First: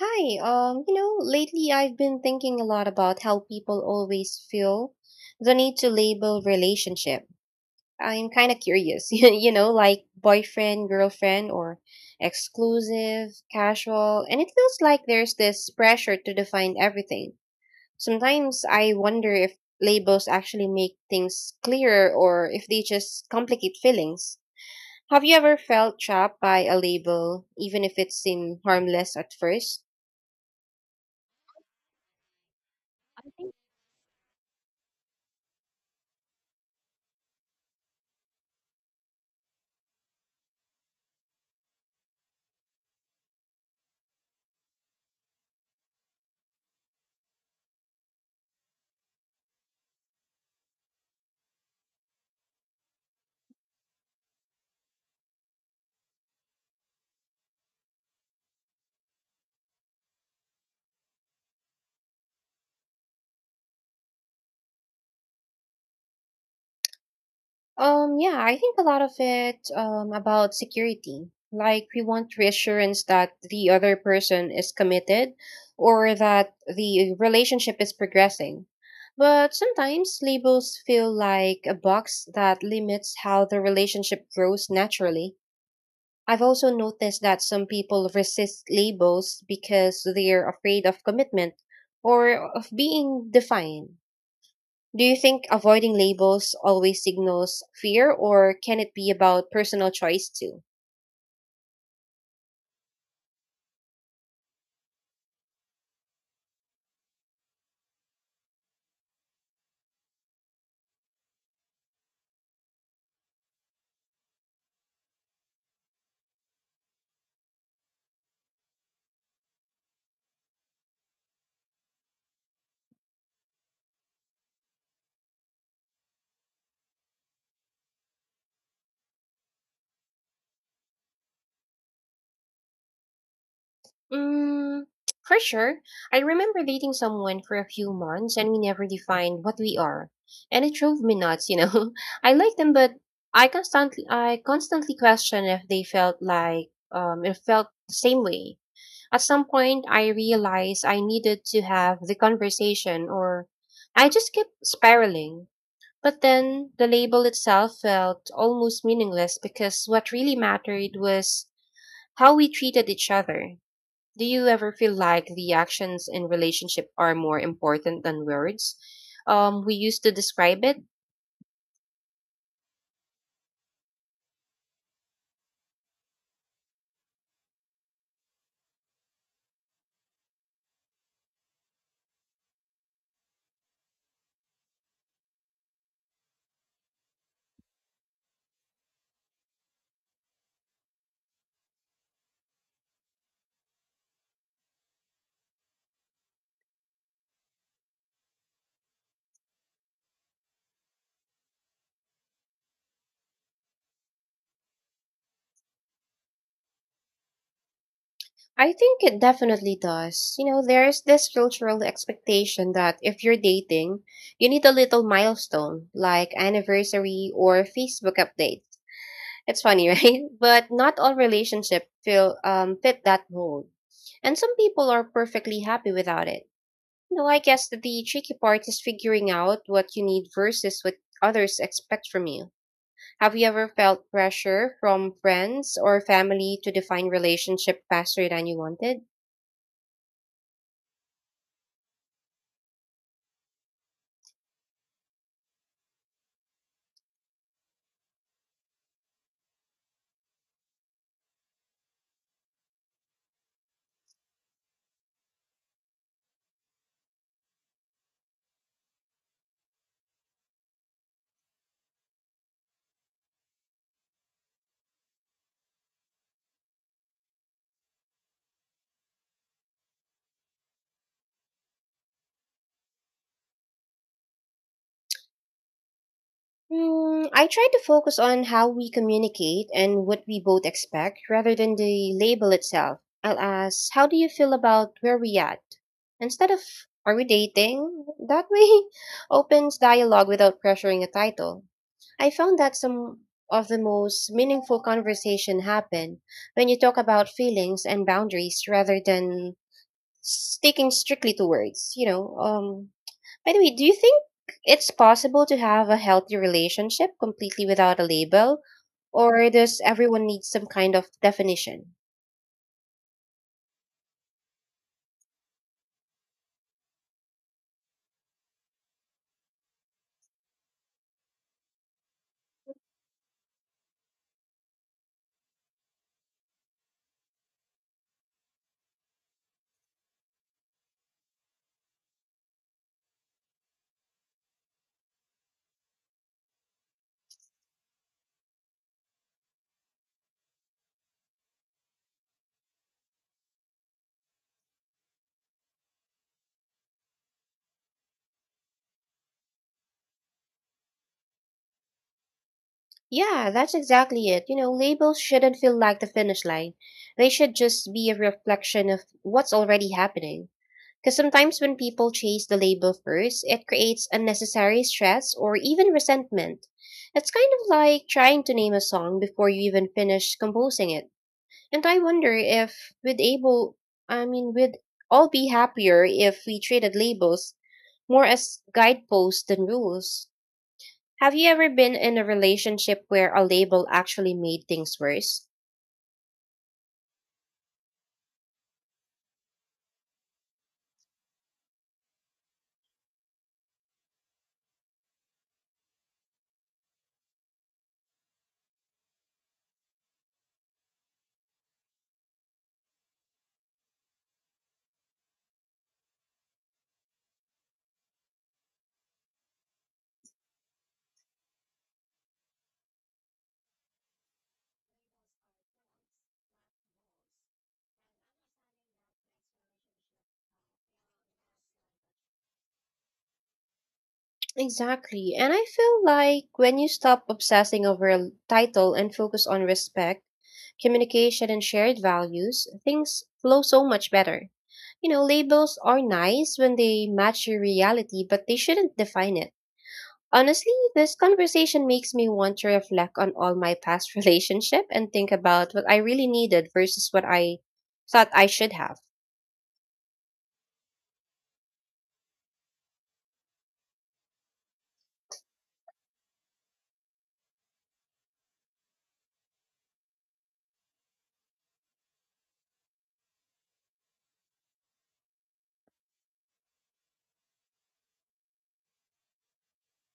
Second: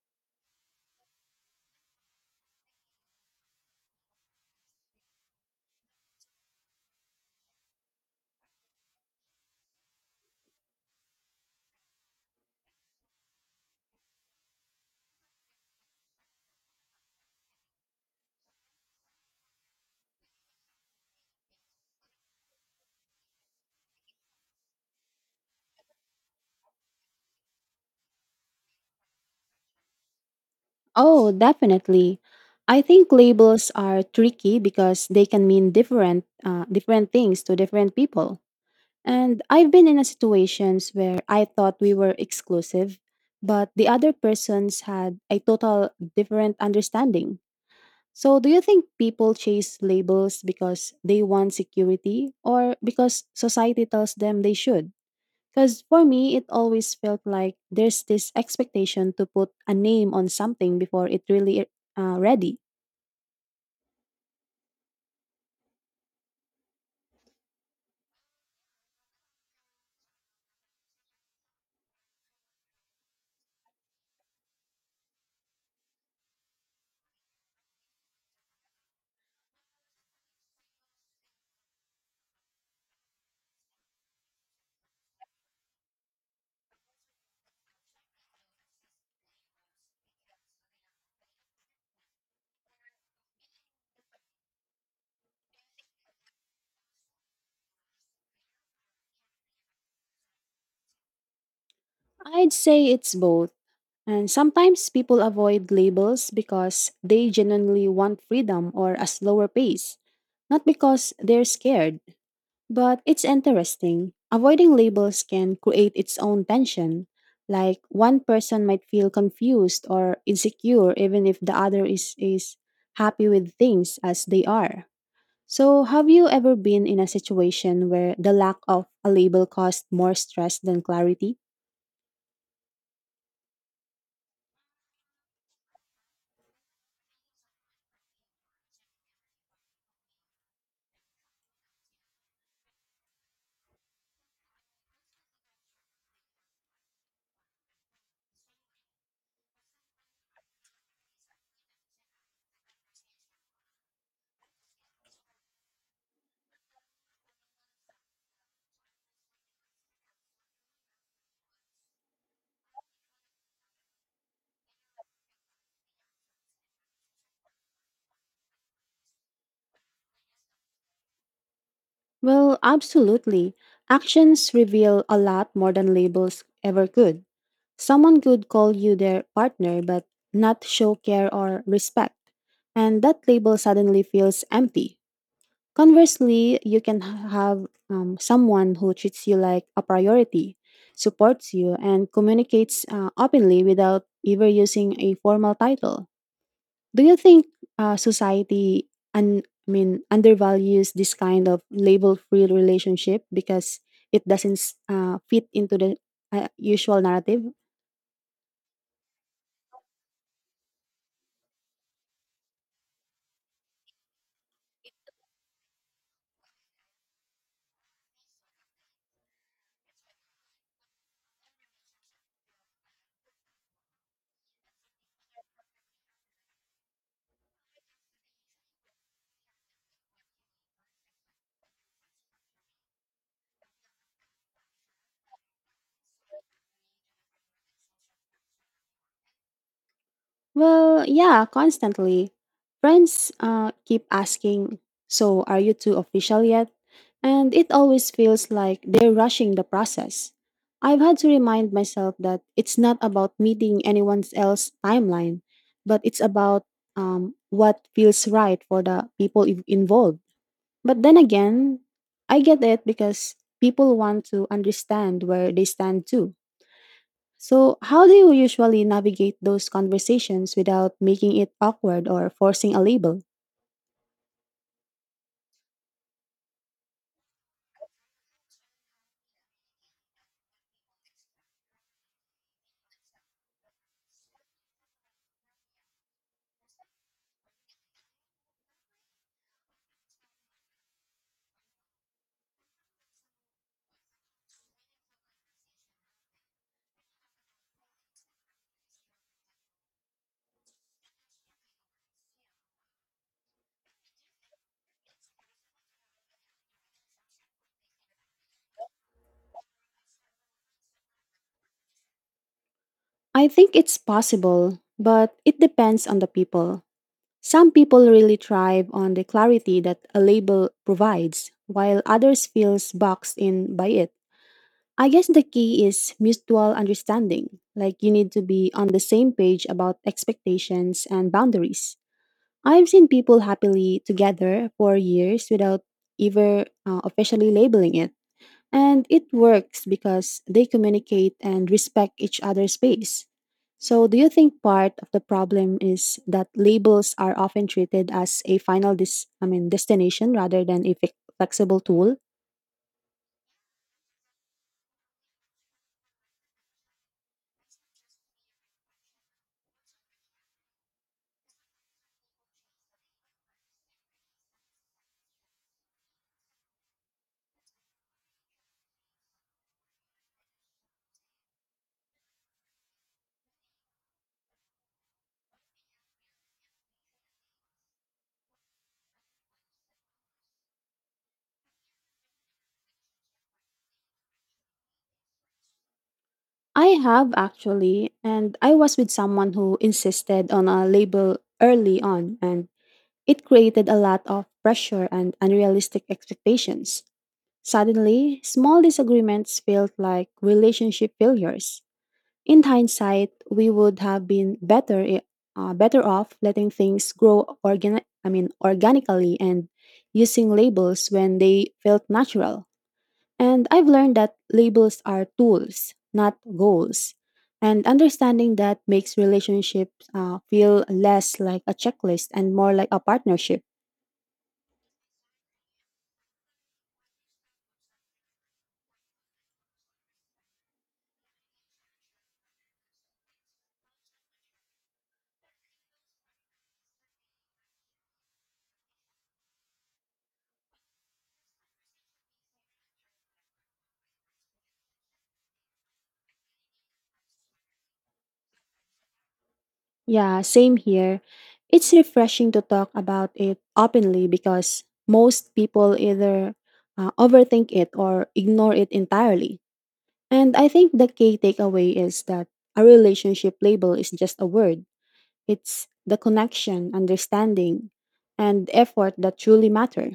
Hi, lately I've been thinking a lot about how people always feel the need to label relationship. I'm kind of curious, you know, like boyfriend, girlfriend, or exclusive, casual, and it feels like there's this pressure to define everything. Sometimes I wonder if labels actually make things clearer or if they just complicate feelings. Have you ever felt trapped by a label, even if it seemed harmless at first? Oh, definitely. I think labels are tricky because they can mean different things to different people. And I've been in a situations where I thought we were exclusive, but the other persons had a total different understanding. So, do you think people chase labels because they want security or because society tells them they should? Because for me, it always felt like there's this expectation to put a name on something before it really ready. Yeah, I think a lot of it about security. Like, we want reassurance that the other person is committed or that the relationship is progressing. But sometimes labels feel like a box that limits how the relationship grows naturally. I've also noticed that some people resist labels because they're afraid of commitment or of being defined. Do you think avoiding labels always signals fear, or can it be about personal choice too? I'd say it's both. And sometimes people avoid labels because they genuinely want freedom or a slower pace, not because they're scared. But it's interesting. Avoiding labels can create its own tension. Like one person might feel confused or insecure even if the other is happy with things as they are. So, have you ever been in a situation where the lack of a label caused more stress than clarity? Mm, for sure. I remember dating someone for a few months and we never defined what we are. And it drove me nuts, you know. I like them but I constantly question if they felt like it felt the same way. At some point I realized I needed to have the conversation or I just kept spiraling. But then the label itself felt almost meaningless because what really mattered was how we treated each other. Do you ever feel like the actions in relationship are more important than words we used to describe it? Well, absolutely. Actions reveal a lot more than labels ever could. Someone could call you their partner but not show care or respect, and that label suddenly feels empty. Conversely, you can have someone who treats you like a priority, supports you, and communicates openly without ever using a formal title. Do you think society undervalues this kind of label-free relationship because it doesn't fit into the usual narrative? I think it definitely does. You know, there's this cultural expectation that if you're dating, you need a little milestone like anniversary or Facebook update. It's funny, right? But not all relationships feel fit that mold. And some people are perfectly happy without it. You know, I guess that the tricky part is figuring out what you need versus what others expect from you. Have you ever felt pressure from friends or family to define relationship faster than you wanted? Well, yeah, constantly. Friends keep asking, so, are you two official yet? And it always feels like they're rushing the process. I've had to remind myself that it's not about meeting anyone else's timeline, but it's about what feels right for the involved. But then again, I get it because people want to understand where they stand too. So, how do you usually navigate those conversations without making it awkward or forcing a label? Mm, I try to focus on how we communicate and what we both expect rather than the label itself. I'll ask, how do you feel about where we at? Instead of, are we dating? That way opens dialogue without pressuring a title. I found that some of the most meaningful conversation happen when you talk about feelings and boundaries rather than sticking strictly to words, by the way, do you think it's possible to have a healthy relationship completely without a label? Or does everyone need some kind of definition? I think it's possible, but it depends on the people. Some people really thrive on the clarity that a label provides, while others feels boxed in by it. I guess the key is mutual understanding. Like you need to be on the same page about expectations and boundaries. I've seen people happily together for years without ever officially labeling it. And it works because they communicate and respect each other's space. So, do you think part of the problem is that labels are often treated as a final destination rather than a flexible tool? Yeah, that's exactly it. You know, labels shouldn't feel like the finish line. They should just be a reflection of what's already happening. Because sometimes when people chase the label first, it creates unnecessary stress or even resentment. It's kind of like trying to name a song before you even finish composing it. And I wonder if we'd able I mean we'd all be happier if we treated labels more as guideposts than rules. Have you ever been in a relationship where a label actually made things worse? I have actually, and I was with someone who insisted on a label early on, and it created a lot of pressure and unrealistic expectations. Suddenly, small disagreements felt like relationship failures. In hindsight, we would have been better off letting things grow organically and using labels when they felt natural. And I've learned that labels are tools, not goals. And understanding that makes relationships feel less like a checklist and more like a partnership. Exactly. And I feel like when you stop obsessing over a title and focus on respect, communication, and shared values, things flow so much better. You know, labels are nice when they match your reality, but they shouldn't define it. Honestly, this conversation makes me want to reflect on all my past relationship and think about what I really needed versus what I thought I should have. Yeah, same here. It's refreshing to talk about it openly because most people either overthink it or ignore it entirely. And I think the key takeaway is that a relationship label is just a word, it's the connection, understanding, and effort that truly matter.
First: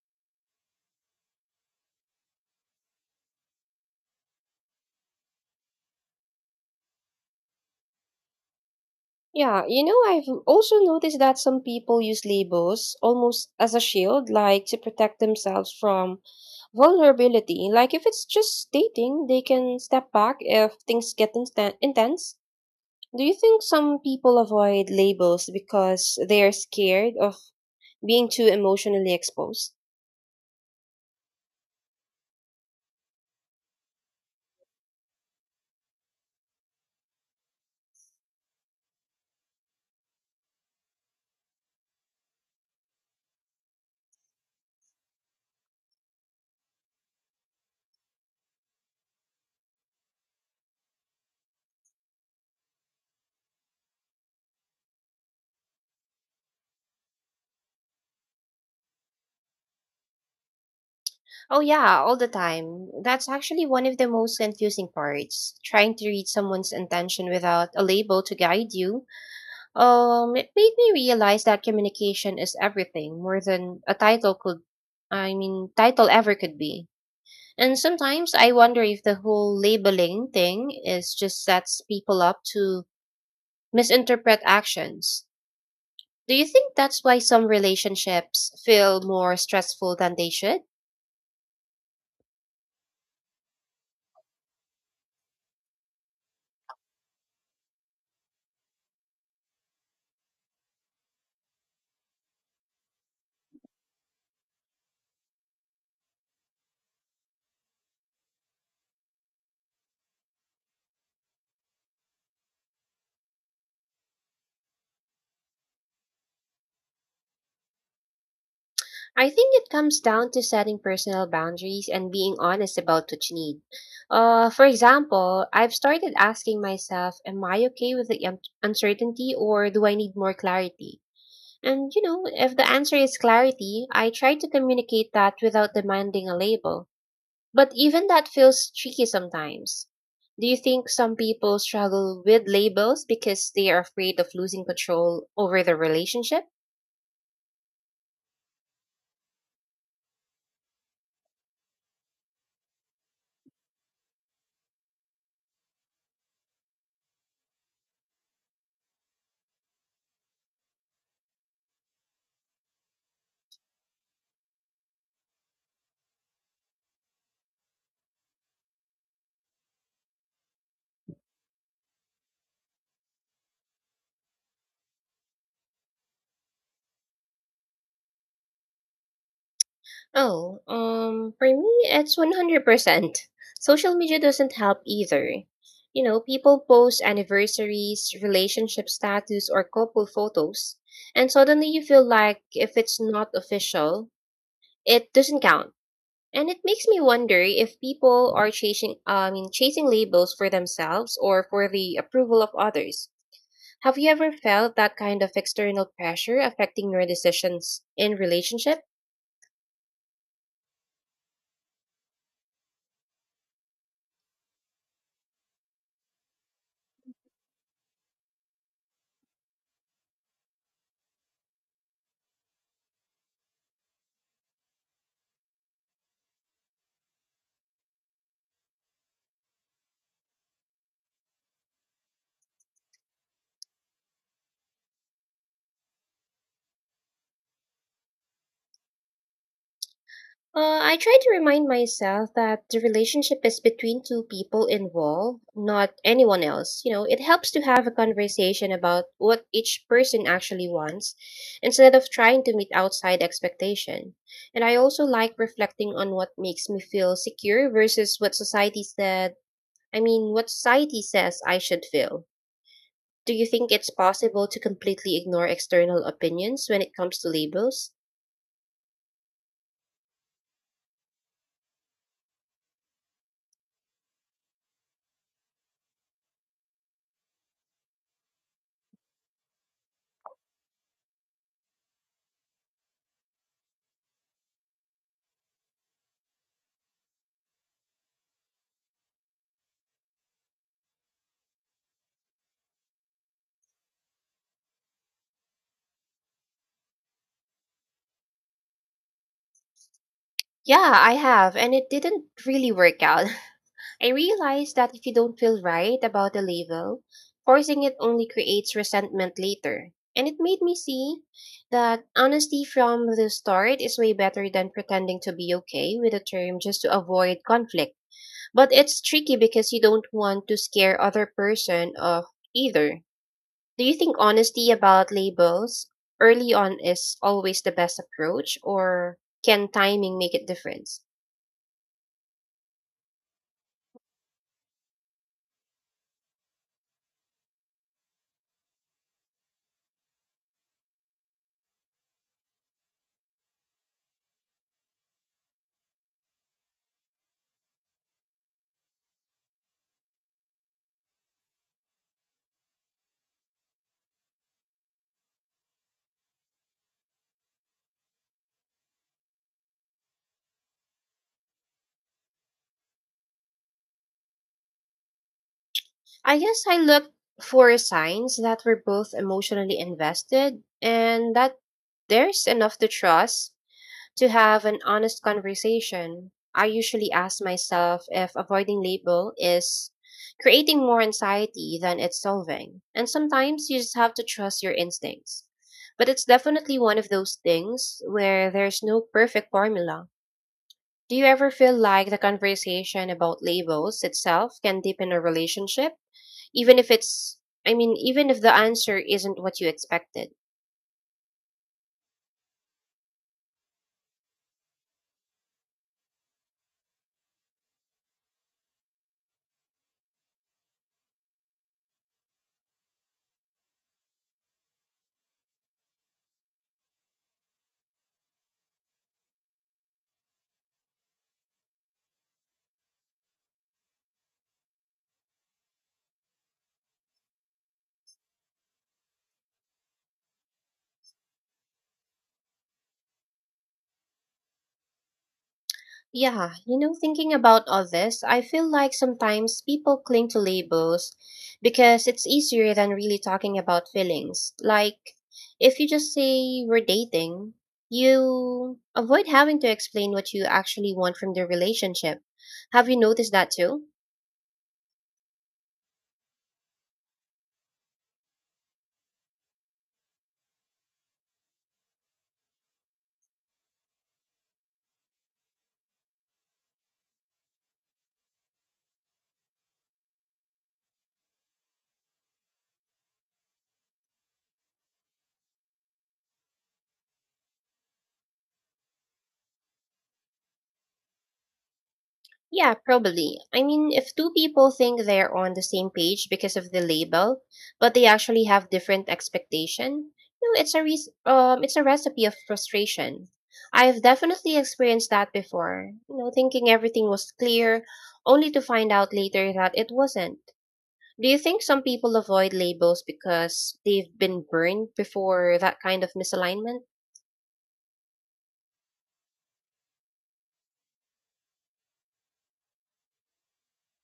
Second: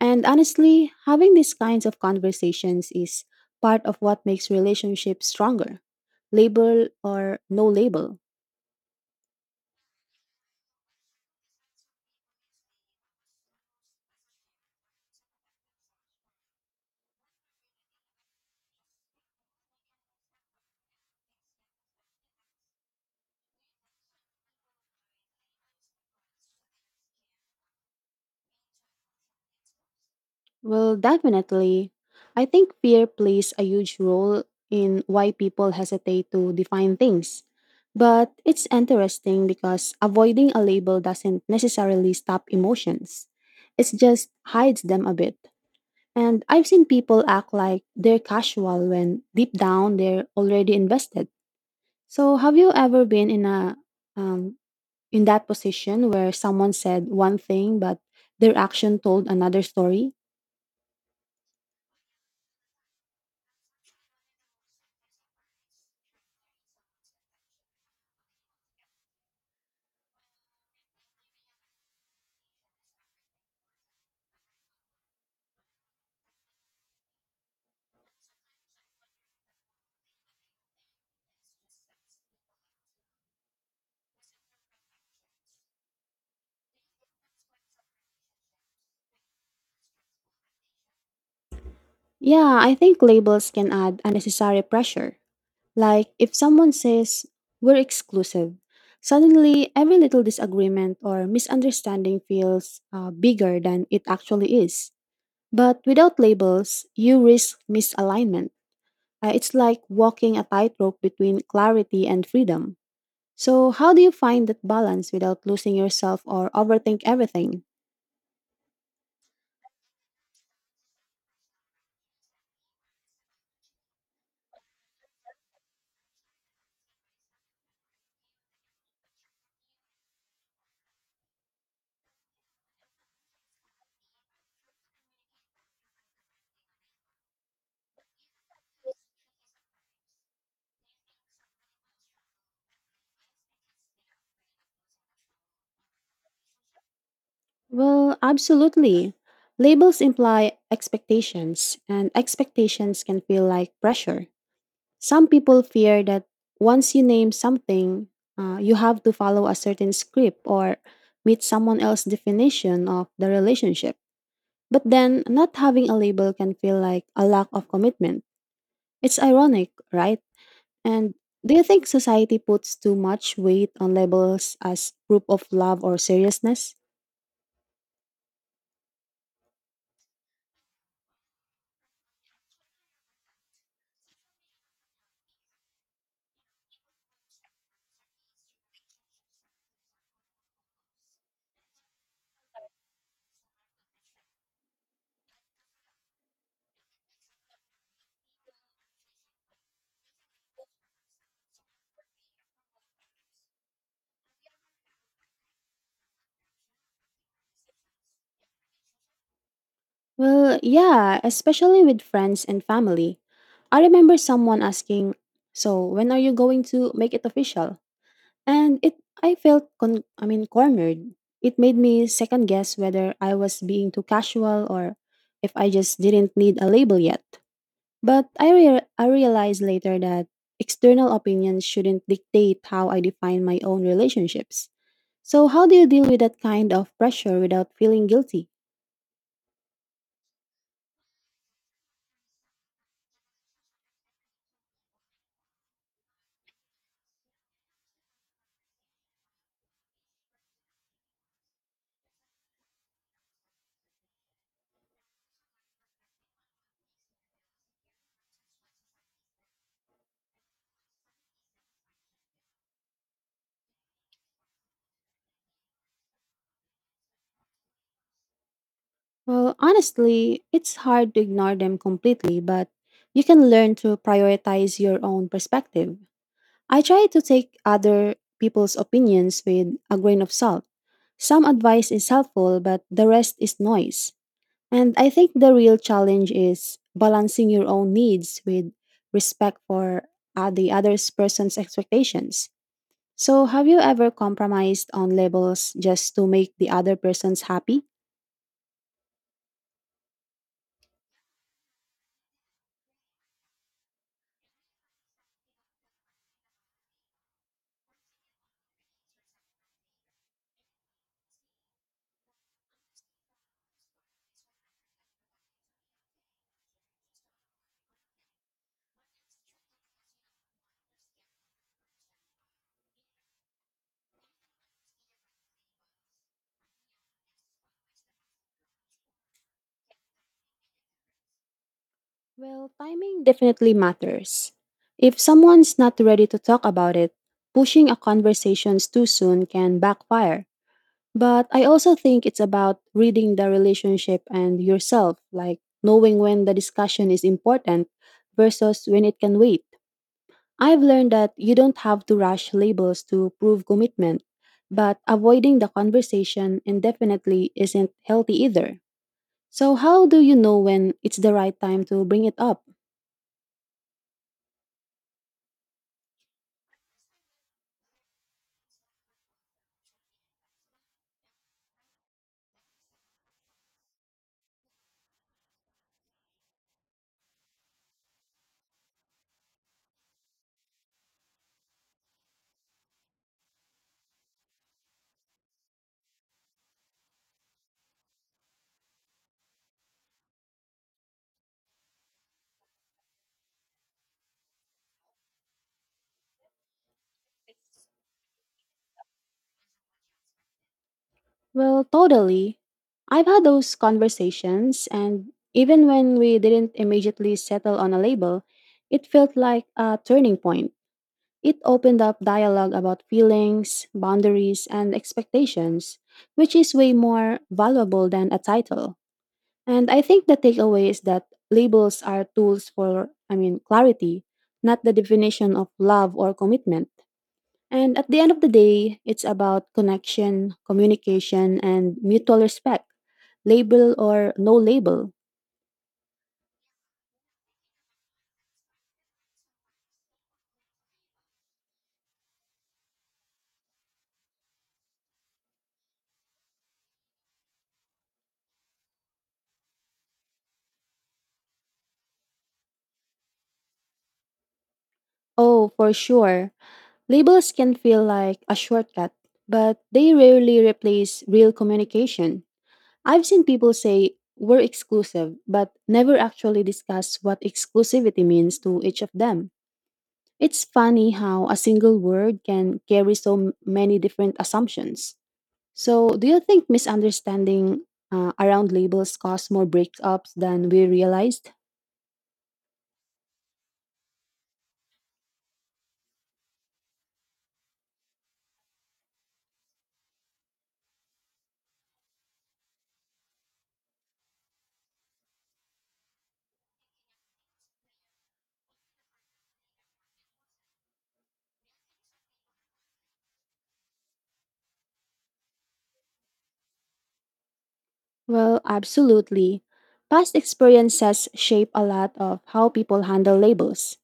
And honestly, having these kinds of conversations is part of what makes relationships stronger, label or no label. Yeah, you know, I've also noticed that some people use labels almost as a shield, like to protect themselves from vulnerability. Like if it's just dating, they can step back if things get intense. Do you think some people avoid labels because they are scared of being too emotionally exposed? Well, definitely. I think fear plays a huge role in why people hesitate to define things. But it's interesting because avoiding a label doesn't necessarily stop emotions, it just hides them a bit. And I've seen people act like they're casual when deep down they're already invested. So, have you ever been in a um, in that position where someone said one thing but their action told another story? Oh, yeah, all the time. That's actually one of the most confusing parts. Trying to read someone's intention without a label to guide you. It made me realize that communication is everything, more than a title ever could be. And sometimes I wonder if the whole labeling thing is just sets people up to misinterpret actions. Do you think that's why some relationships feel more stressful than they should? Yeah, I think labels can add unnecessary pressure. Like if someone says, we're exclusive, suddenly every little disagreement or misunderstanding feels bigger than it actually is. But without labels, you risk misalignment. It's like walking a tightrope between clarity and freedom. So, how do you find that balance without losing yourself or overthink everything? I think it comes down to setting personal boundaries and being honest about what you need. For example, I've started asking myself, am I okay with the uncertainty or do I need more clarity? And, you know, if the answer is clarity, I try to communicate that without demanding a label. But even that feels tricky sometimes. Do you think some people struggle with labels because they are afraid of losing control over the relationship? Well, absolutely. Labels imply expectations, and expectations can feel like pressure. Some people fear that once you name something, you have to follow a certain script or meet someone else's definition of the relationship. But then, not having a label can feel like a lack of commitment. It's ironic, right? And do you think society puts too much weight on labels as proof of love or seriousness? Oh, for me, it's 100%. Social media doesn't help either. You know, people post anniversaries, relationship status, or couple photos, and suddenly you feel like if it's not official, it doesn't count. And it makes me wonder if people are chasing labels for themselves or for the approval of others. Have you ever felt that kind of external pressure affecting your decisions in relationship? Well, yeah, especially with friends and family. I remember someone asking, "So, when are you going to make it official?" And it I felt cornered. It made me second guess whether I was being too casual or if I just didn't need a label yet. But I realized later that external opinions shouldn't dictate how I define my own relationships. So, how do you deal with that kind of pressure without feeling guilty? I try to remind myself that the relationship is between two people involved, not anyone else. You know, it helps to have a conversation about what each person actually wants instead of trying to meet outside expectation. And I also like reflecting on what makes me feel secure versus what society says I should feel. Do you think it's possible to completely ignore external opinions when it comes to labels? Well, honestly, it's hard to ignore them completely, but you can learn to prioritize your own perspective. I try to take other people's opinions with a grain of salt. Some advice is helpful, but the rest is noise. And I think the real challenge is balancing your own needs with respect for the other person's expectations. So, have you ever compromised on labels just to make the other person's happy? Yeah, I have, and it didn't really work out. I realized that if you don't feel right about a label, forcing it only creates resentment later. And it made me see that honesty from the start is way better than pretending to be okay with a term just to avoid conflict. But it's tricky because you don't want to scare other person off either. Do you think honesty about labels early on is always the best approach, or can timing make a difference? Well, timing definitely matters. If someone's not ready to talk about it, pushing a conversation too soon can backfire. But I also think it's about reading the relationship and yourself, like knowing when the discussion is important versus when it can wait. I've learned that you don't have to rush labels to prove commitment, but avoiding the conversation indefinitely isn't healthy either. So, how do you know when it's the right time to bring it up? I guess I looked for signs that we're both emotionally invested and that there's enough to trust To have an honest conversation, I usually ask myself if avoiding label is creating more anxiety than it's solving. And sometimes you just have to trust your instincts. But it's definitely one of those things where there's no perfect formula. Do you ever feel like the conversation about labels itself can deepen a relationship? Even if it's, I mean, even if the answer isn't what you expected? Well, totally. I've had those conversations, and even when we didn't immediately settle on a label, it felt like a turning point. It opened up dialogue about feelings, boundaries, and expectations, which is way more valuable than a title. And I think the takeaway is that labels are tools for, I mean, clarity, not the definition of love or commitment. And at the end of the day, it's about connection, communication, and mutual respect, label or no label. Yeah, you know, thinking about all this, I feel like sometimes people cling to labels because it's easier than really talking about feelings. Like, if you just say we're dating, you avoid having to explain what you actually want from the relationship. Have you noticed that too? Oh, for sure. Labels can feel like a shortcut, but they rarely replace real communication. I've seen people say we're exclusive, but never actually discuss what exclusivity means to each of them. It's funny how a single word can carry so many different assumptions. So, do you think misunderstanding around labels cause more breakups than we realized? Yeah, probably. I mean, if two people think they're on the same page because of the label, but they actually have different expectation, no, it's a it's a recipe of frustration. I've definitely experienced that before. You know, thinking everything was clear, only to find out later that it wasn't. Do you think some people avoid labels because they've been burned before that kind of misalignment? Well, absolutely. Past experiences shape a lot of how people handle labels.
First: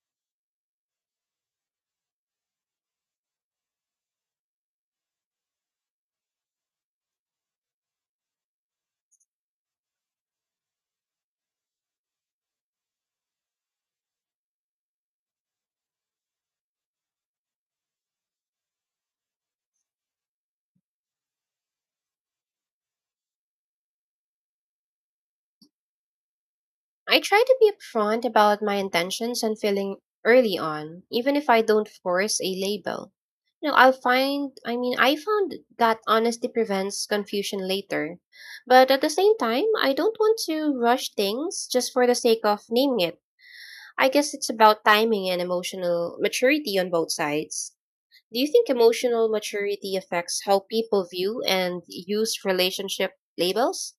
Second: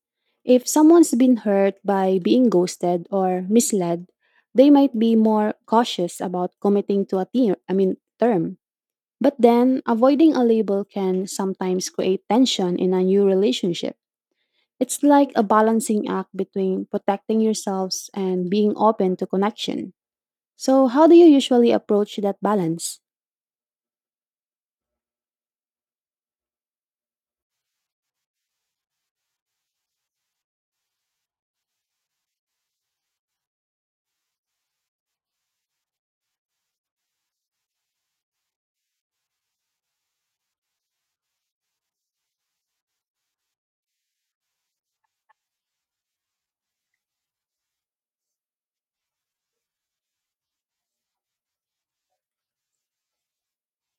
If someone's been hurt by being ghosted or misled, they might be more cautious about committing to a term, I mean, term. But then, avoiding a label can sometimes create tension in a new relationship. It's like a balancing act between protecting yourselves and being open to connection. So, how do you usually approach that balance? I try to be upfront about my intentions and feeling early on, even if I don't force a label. You know, I'll find, I mean, I found that honesty prevents confusion later. But at the same time, I don't want to rush things just for the sake of naming it. I guess it's about timing and emotional maturity on both sides. Do you think emotional maturity affects how people view and use relationship labels?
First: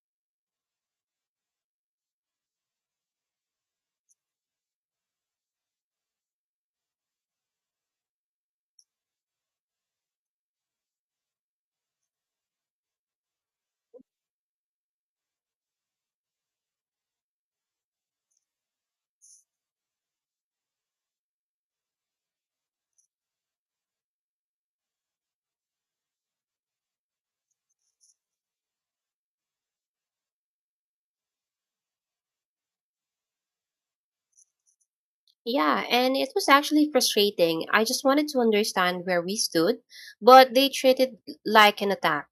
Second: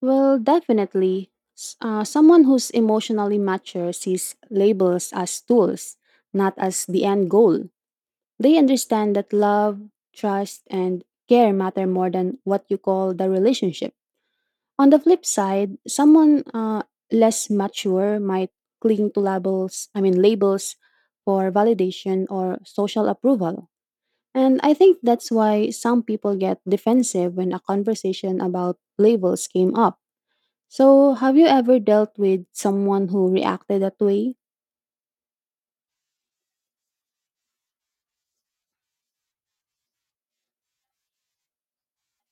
Well, definitely, someone who's emotionally mature sees labels as tools, not as the end goal. They understand that love, trust, and care matter more than what you call the relationship. On the flip side, someone less mature might cling to labels, I mean labels for validation or social approval. And I think that's why some people get defensive when a conversation about labels came up. So, have you ever dealt with someone who reacted that way? Yeah, and it was actually frustrating. I just wanted to understand where we stood, but they treated it like an attack.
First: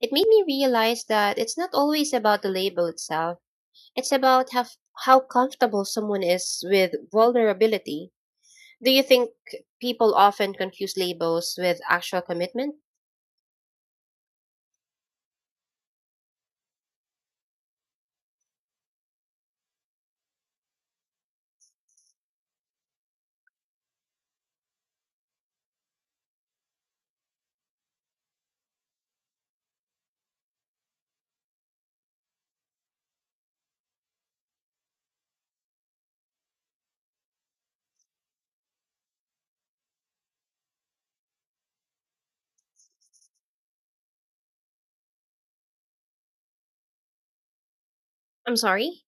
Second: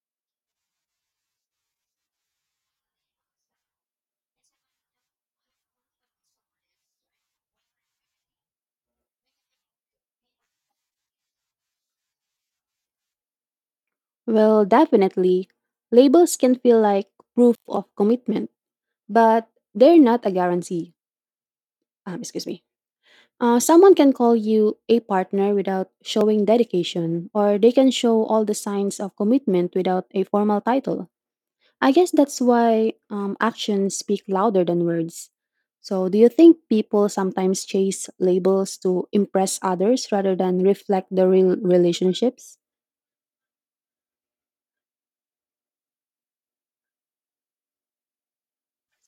It made me realize that it's not always about the label itself. It's about how comfortable someone is with vulnerability. Do you think people often confuse labels with actual commitment? Well, definitely. Labels can feel like proof of commitment, but they're not a guarantee. Excuse me. Someone can call you a partner without showing dedication, or they can show all the signs of commitment without a formal title. I guess that's why actions speak louder than words. So, do you think people sometimes chase labels to impress others rather than reflect the real relationships? I'm sorry,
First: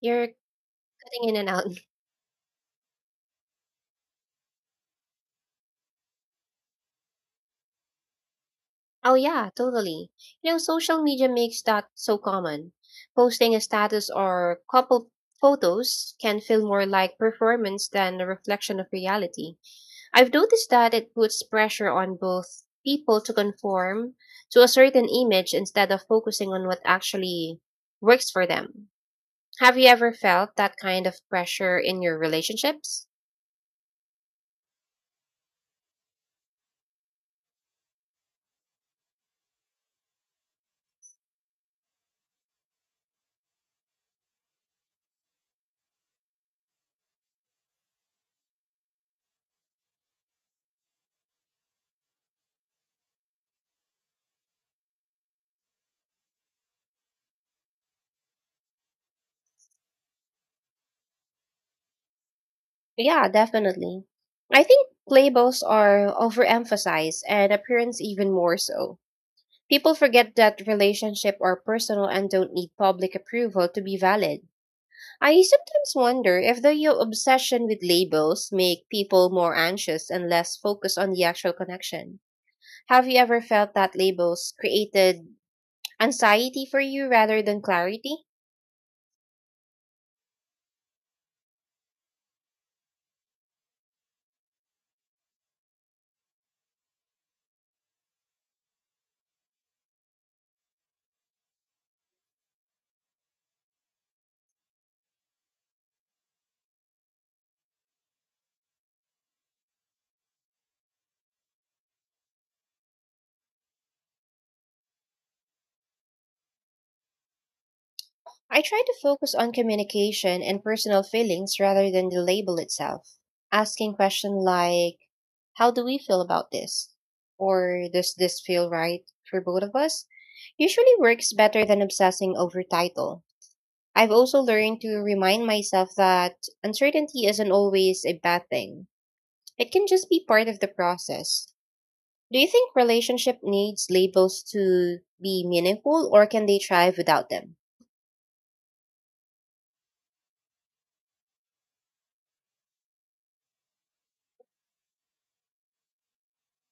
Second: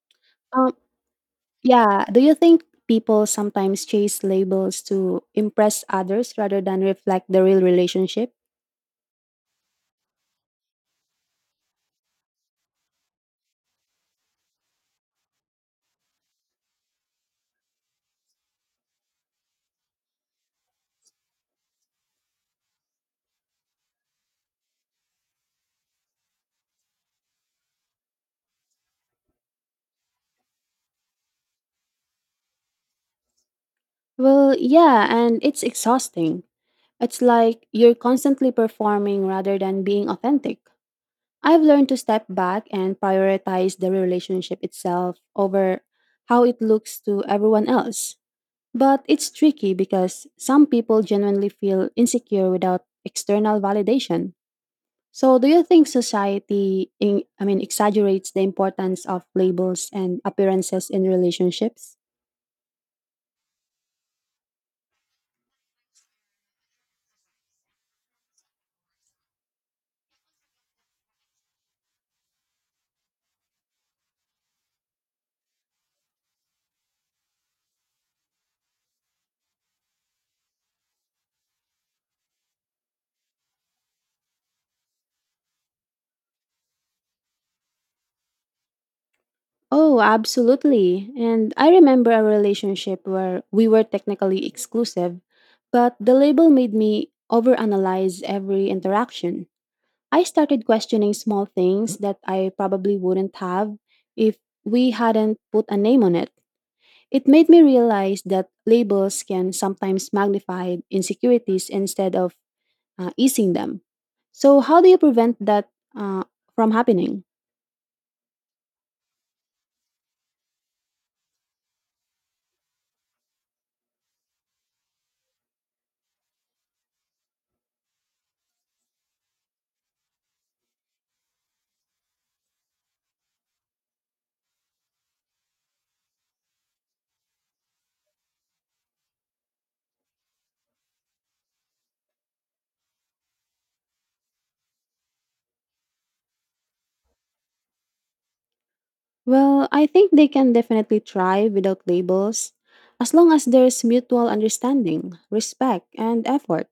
you're Um, cutting in and out. yeah. Do you think people sometimes chase labels to impress others rather than reflect the real relationship? Oh, yeah, totally. You know, social media makes that so common. Posting a status or couple photos can feel more like performance than a reflection of reality. I've noticed that it puts pressure on both people to conform to a certain image instead of focusing on what actually works for them. Have you ever felt that kind of pressure in your relationships? Well, yeah, and it's exhausting. It's like you're constantly performing rather than being authentic. I've learned to step back and prioritize the relationship itself over how it looks to everyone else. But it's tricky because some people genuinely feel insecure without external validation. So, do you think society, in, I mean, exaggerates the importance of labels and appearances in relationships? Yeah, definitely. I think labels are overemphasized and appearance even more so. People forget that relationship are personal and don't need public approval to be valid. I sometimes wonder if the obsession with labels make people more anxious and less focused on the actual connection. Have you ever felt that labels created anxiety for you rather than clarity? Oh, absolutely. And I remember a relationship where we were technically exclusive, but the label made me overanalyze every interaction. I started questioning small things that I probably wouldn't have if we hadn't put a name on it. It made me realize that labels can sometimes magnify insecurities instead of easing them. So, how do you prevent that uh, from happening? I try to focus on communication and personal feelings rather than the label itself. Asking questions like, how do we feel about this? Or does this feel right for both of us? Usually works better than obsessing over title. I've also learned to remind myself that uncertainty isn't always a bad thing. It can just be part of the process. Do you think relationship needs labels to be meaningful or can they thrive without them? Well, I think they can definitely thrive without labels as long as there's mutual understanding, respect, and effort.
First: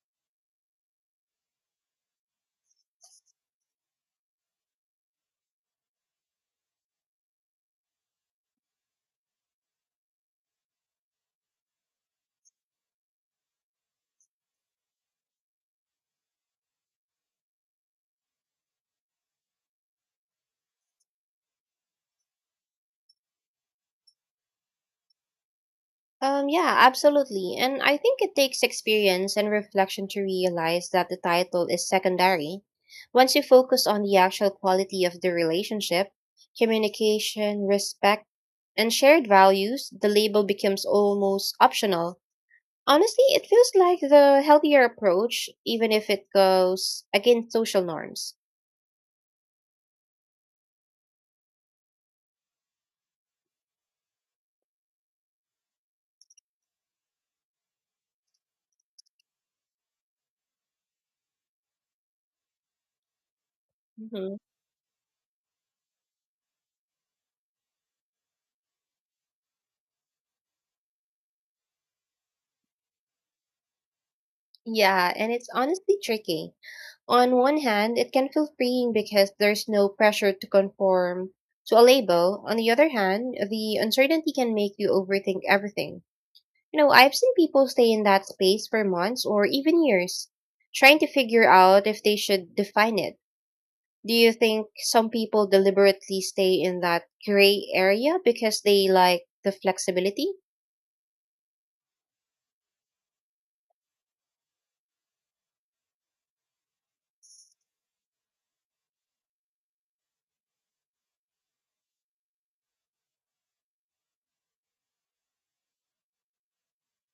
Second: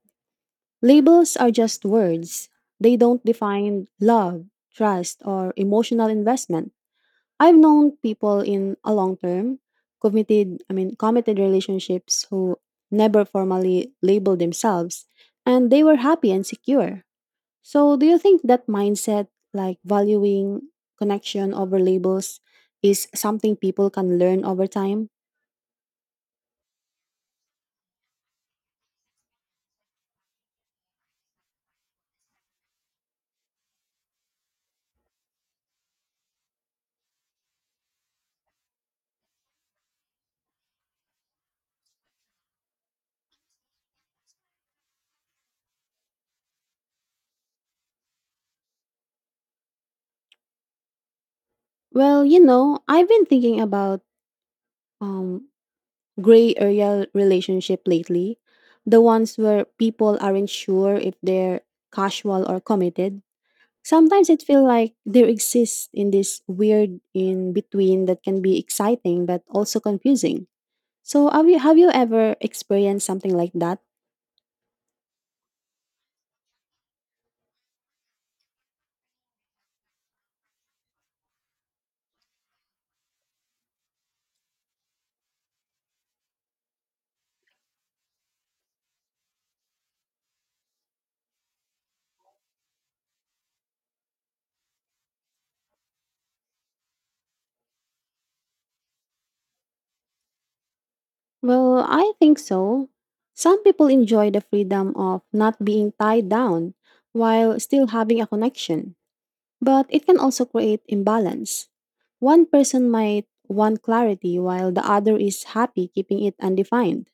Labels are just words, they don't define love, trust, or emotional investment. I've known people in a long term, committed relationships who never formally labeled themselves, and they were happy and secure. So, do you think that mindset, like valuing connection over labels, is something people can learn over time? Yeah, absolutely. And I think it takes experience and reflection to realize that the title is secondary. Once you focus on the actual quality of the relationship, communication, respect, and shared values, the label becomes almost optional. Honestly, it feels like the healthier approach, even if it goes against social norms. Well, you know, I've been thinking about um, gray area relationship lately, the ones where people aren't sure if they're casual or committed. Sometimes Mhm. it feels like there exists in this weird in between that can be exciting but also confusing. So, have you ever experienced something like that? Yeah, and it's honestly tricky. On one hand, it can feel freeing because there's no pressure to conform to a label. On the other hand, the uncertainty can make you overthink everything. You know, I've seen people stay in that space for months or even years, trying to figure out if they should define it. Do you think some people deliberately stay in that gray area because they like the flexibility? Well, I think so. Some people enjoy the freedom of not being tied down while still having a connection, but it can also create imbalance. One person might want clarity while the other is happy keeping it undefined.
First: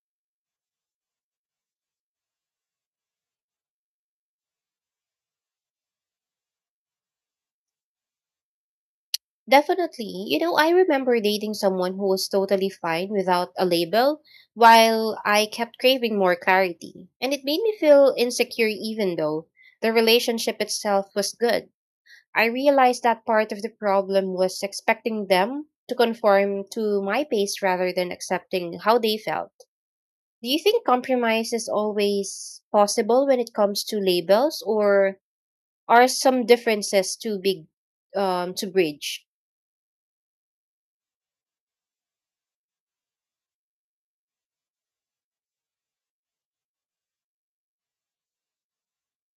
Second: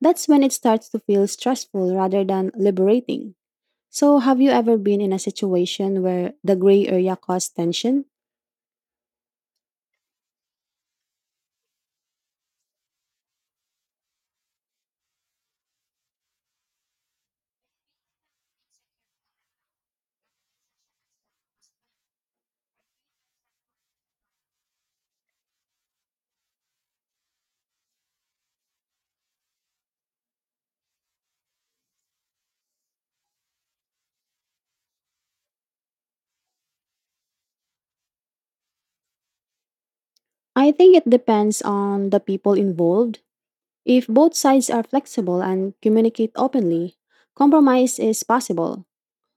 That's when it starts to feel stressful rather than liberating. So, have you ever been in a situation where the gray area caused tension? Definitely. You know, I remember dating someone who was totally fine without a label, while I kept craving more clarity. And it made me feel insecure even though the relationship itself was good. I realized that part of the problem was expecting them to conform to my pace rather than accepting how they felt. Do you think compromise is always possible when it comes to labels, or are some differences too big to bridge? I think it depends on the people involved. If both sides are flexible and communicate openly, compromise is possible.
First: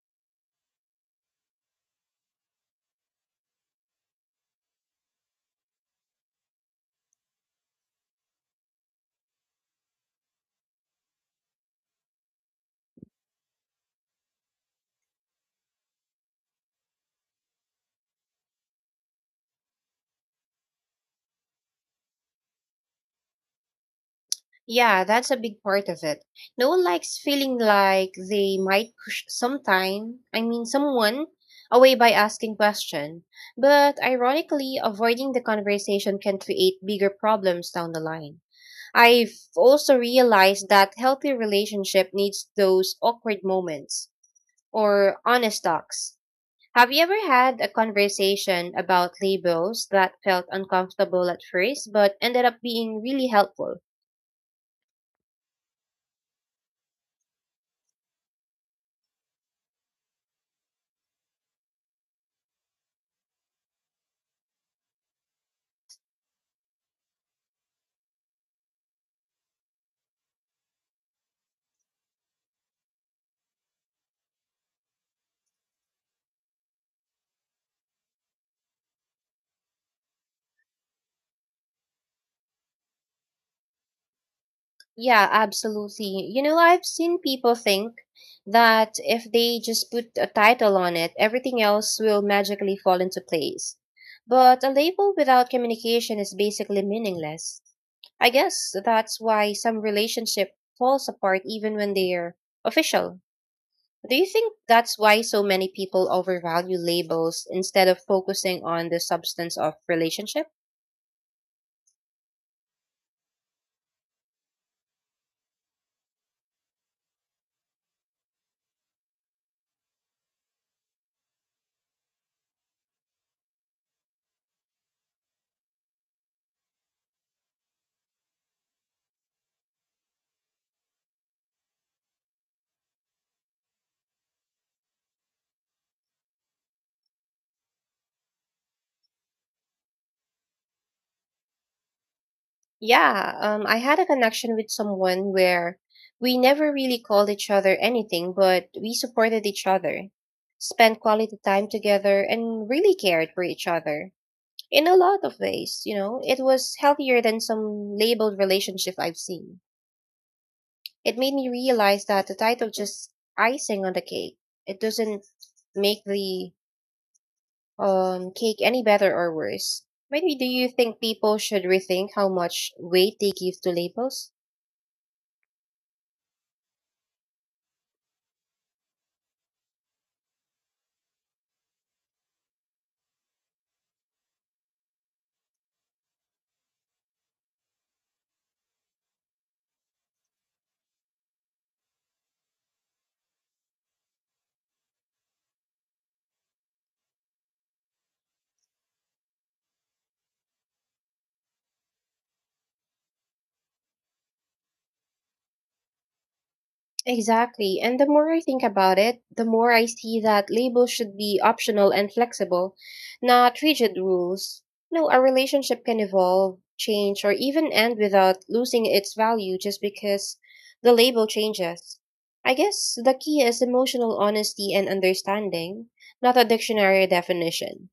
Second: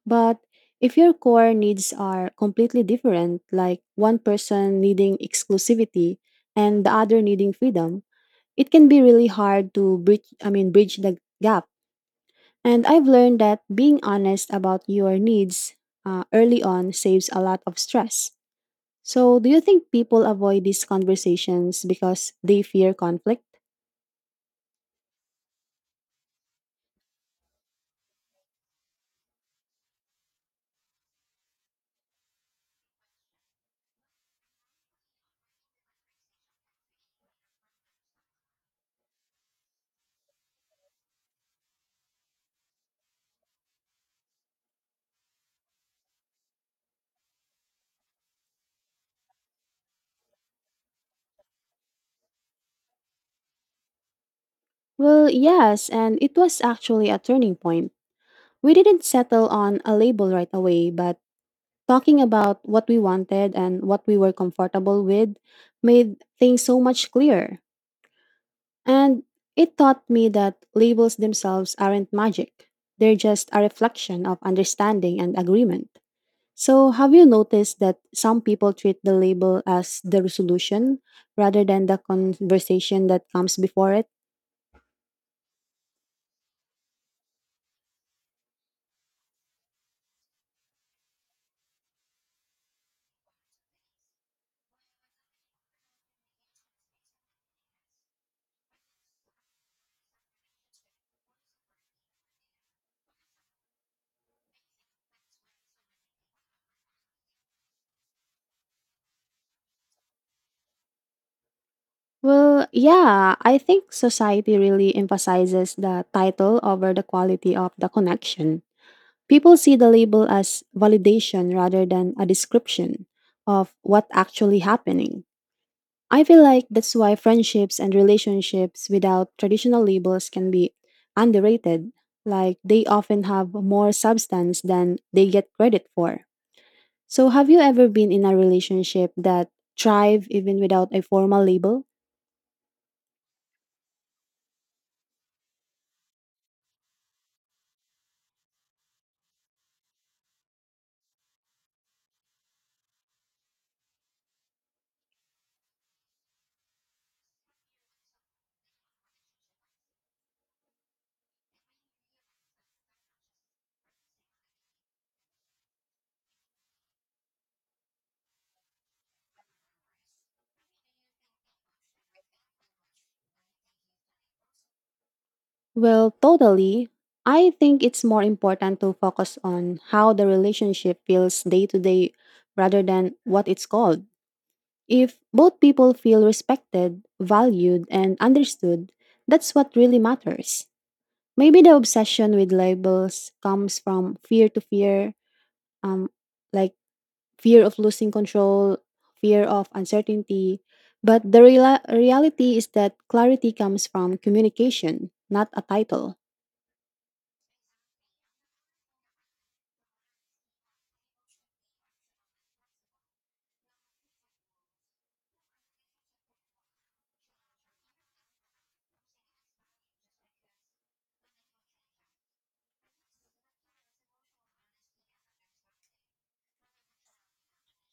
But if your core needs are completely different, like one person needing exclusivity and the other needing freedom, it can be really hard to bridge the gap. And I've learned that being honest about your needs early on saves a lot of stress. So, do you think people avoid these conversations because they fear conflict? Yeah, that's a big part of it. No one likes feeling like they might push sometime, I mean someone away by asking question. But ironically, avoiding the conversation can create bigger problems down the line. I've also realized that healthy relationship needs those awkward moments or honest talks. Have you ever had a conversation about labels that felt uncomfortable at first but ended up being really helpful? Well, yes, and it was actually a turning point. We didn't settle on a label right away, but talking about what we wanted and what we were comfortable with made things so much clearer. And it taught me that labels themselves aren't magic, they're just a reflection of understanding and agreement. So, have you noticed that some people treat the label as the resolution rather than the conversation that comes before it? Yeah, absolutely. You know, I've seen people think that if they just put a title on it, everything else will magically fall into place. But a label without communication is basically meaningless. I guess that's why some relationship falls apart even when they're official. Do you think that's why so many people overvalue labels instead of focusing on the substance of relationship? Well, yeah, I think society really emphasizes the title over the quality of the connection. People see the label as validation rather than a description of what actually happening. I feel like that's why friendships and relationships without traditional labels can be underrated, like they often have more substance than they get credit for. So, have you ever been in a relationship that thrived even without a formal label? Yeah, I had a connection with someone where we never really called each other anything, but we supported each other, spent quality time together, and really cared for each other in a lot of ways. You know, it was healthier than some labeled relationship I've seen. It made me realize that the title just icing on the cake. It doesn't make the cake any better or worse. Maybe do you think people should rethink how much weight they give to labels? Well, totally. I think it's more important to focus on how the relationship feels day to day rather than what it's called. If both people feel respected, valued, and understood, that's what really matters. Maybe the obsession with labels comes from fear to fear, um, like fear of losing control, fear of uncertainty. But the reality is that clarity comes from communication, not a title. Exactly. And the more I think about it, the more I see that labels should be optional and flexible, not rigid rules. No, a relationship can evolve, change, or even end without losing its value just because the label changes. I guess the key is emotional honesty and understanding, not a dictionary definition.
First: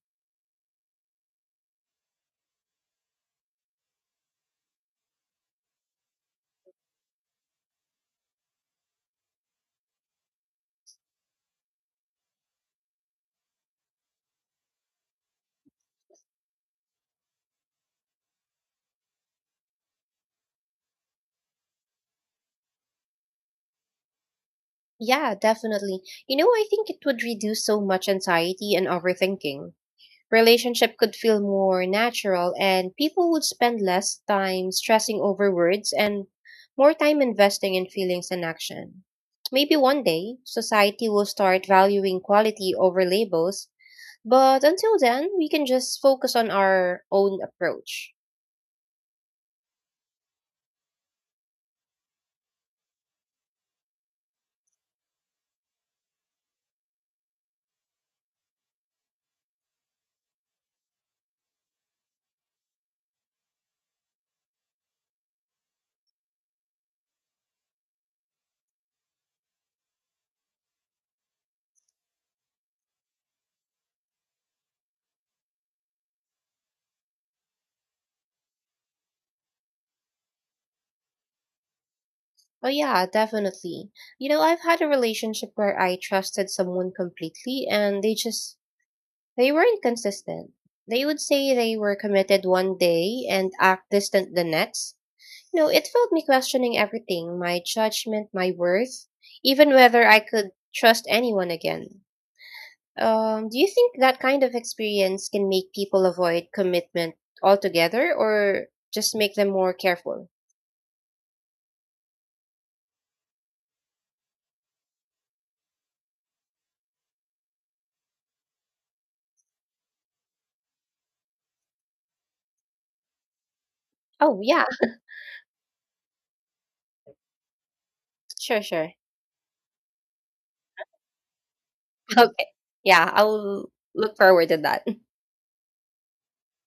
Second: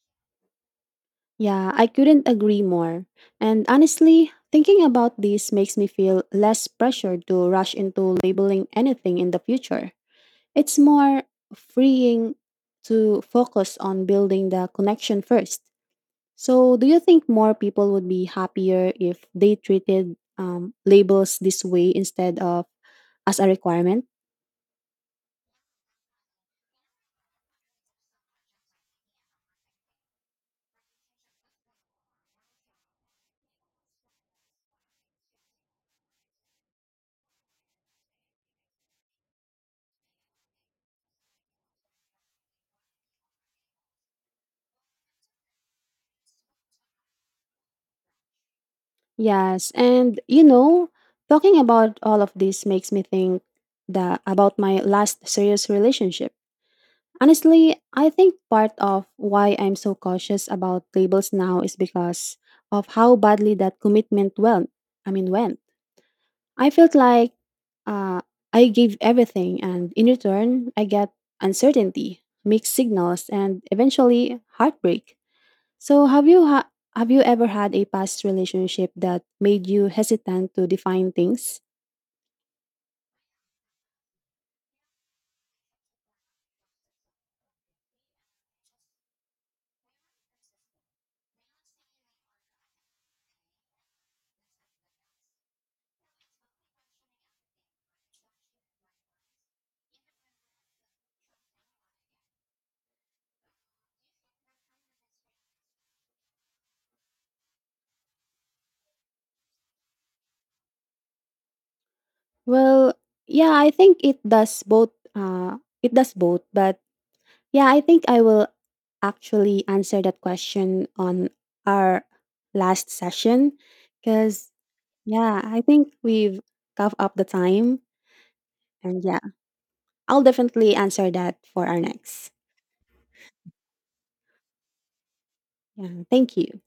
Yeah, I couldn't agree more. And honestly, thinking about this makes me feel less pressure to rush into labeling anything in the future. It's more freeing to focus on building the connection first. So, do you think more people would be happier if they treated labels this way instead of as a requirement? Yeah, definitely. You know, I think it would reduce so much anxiety and overthinking. Relationship could feel more natural and people would spend less time stressing over words and more time investing in feelings and action. Maybe one day society will start valuing quality over labels, but until then, we can just focus on our own approach. Yes, and you know, talking about all of this makes me think that about my last serious relationship. Honestly, I think part of why I'm so cautious about labels now is because of how badly that commitment went. I mean, went. I felt like uh, I gave everything, and in return, I get uncertainty, mixed signals, and eventually heartbreak. So, have you ever had a past relationship that made you hesitant to define things? Oh, yeah, definitely. You know, I've had a relationship where I trusted someone completely and they weren't consistent. They would say they were committed one day and act distant the next. No, it felt me questioning everything, my judgment, my worth, even whether I could trust anyone again. Do you think that kind of experience can make people avoid commitment altogether or just make them more careful? Well, yeah, I think it does both. It does both, but Yeah, I think I will actually answer that question on our last session Oh, because, yeah, yeah, I think we've covered up the time. sure, sure. And yeah, I'll definitely answer that for our next. Okay. Yeah, I'll look forward to that. Yeah, thank you.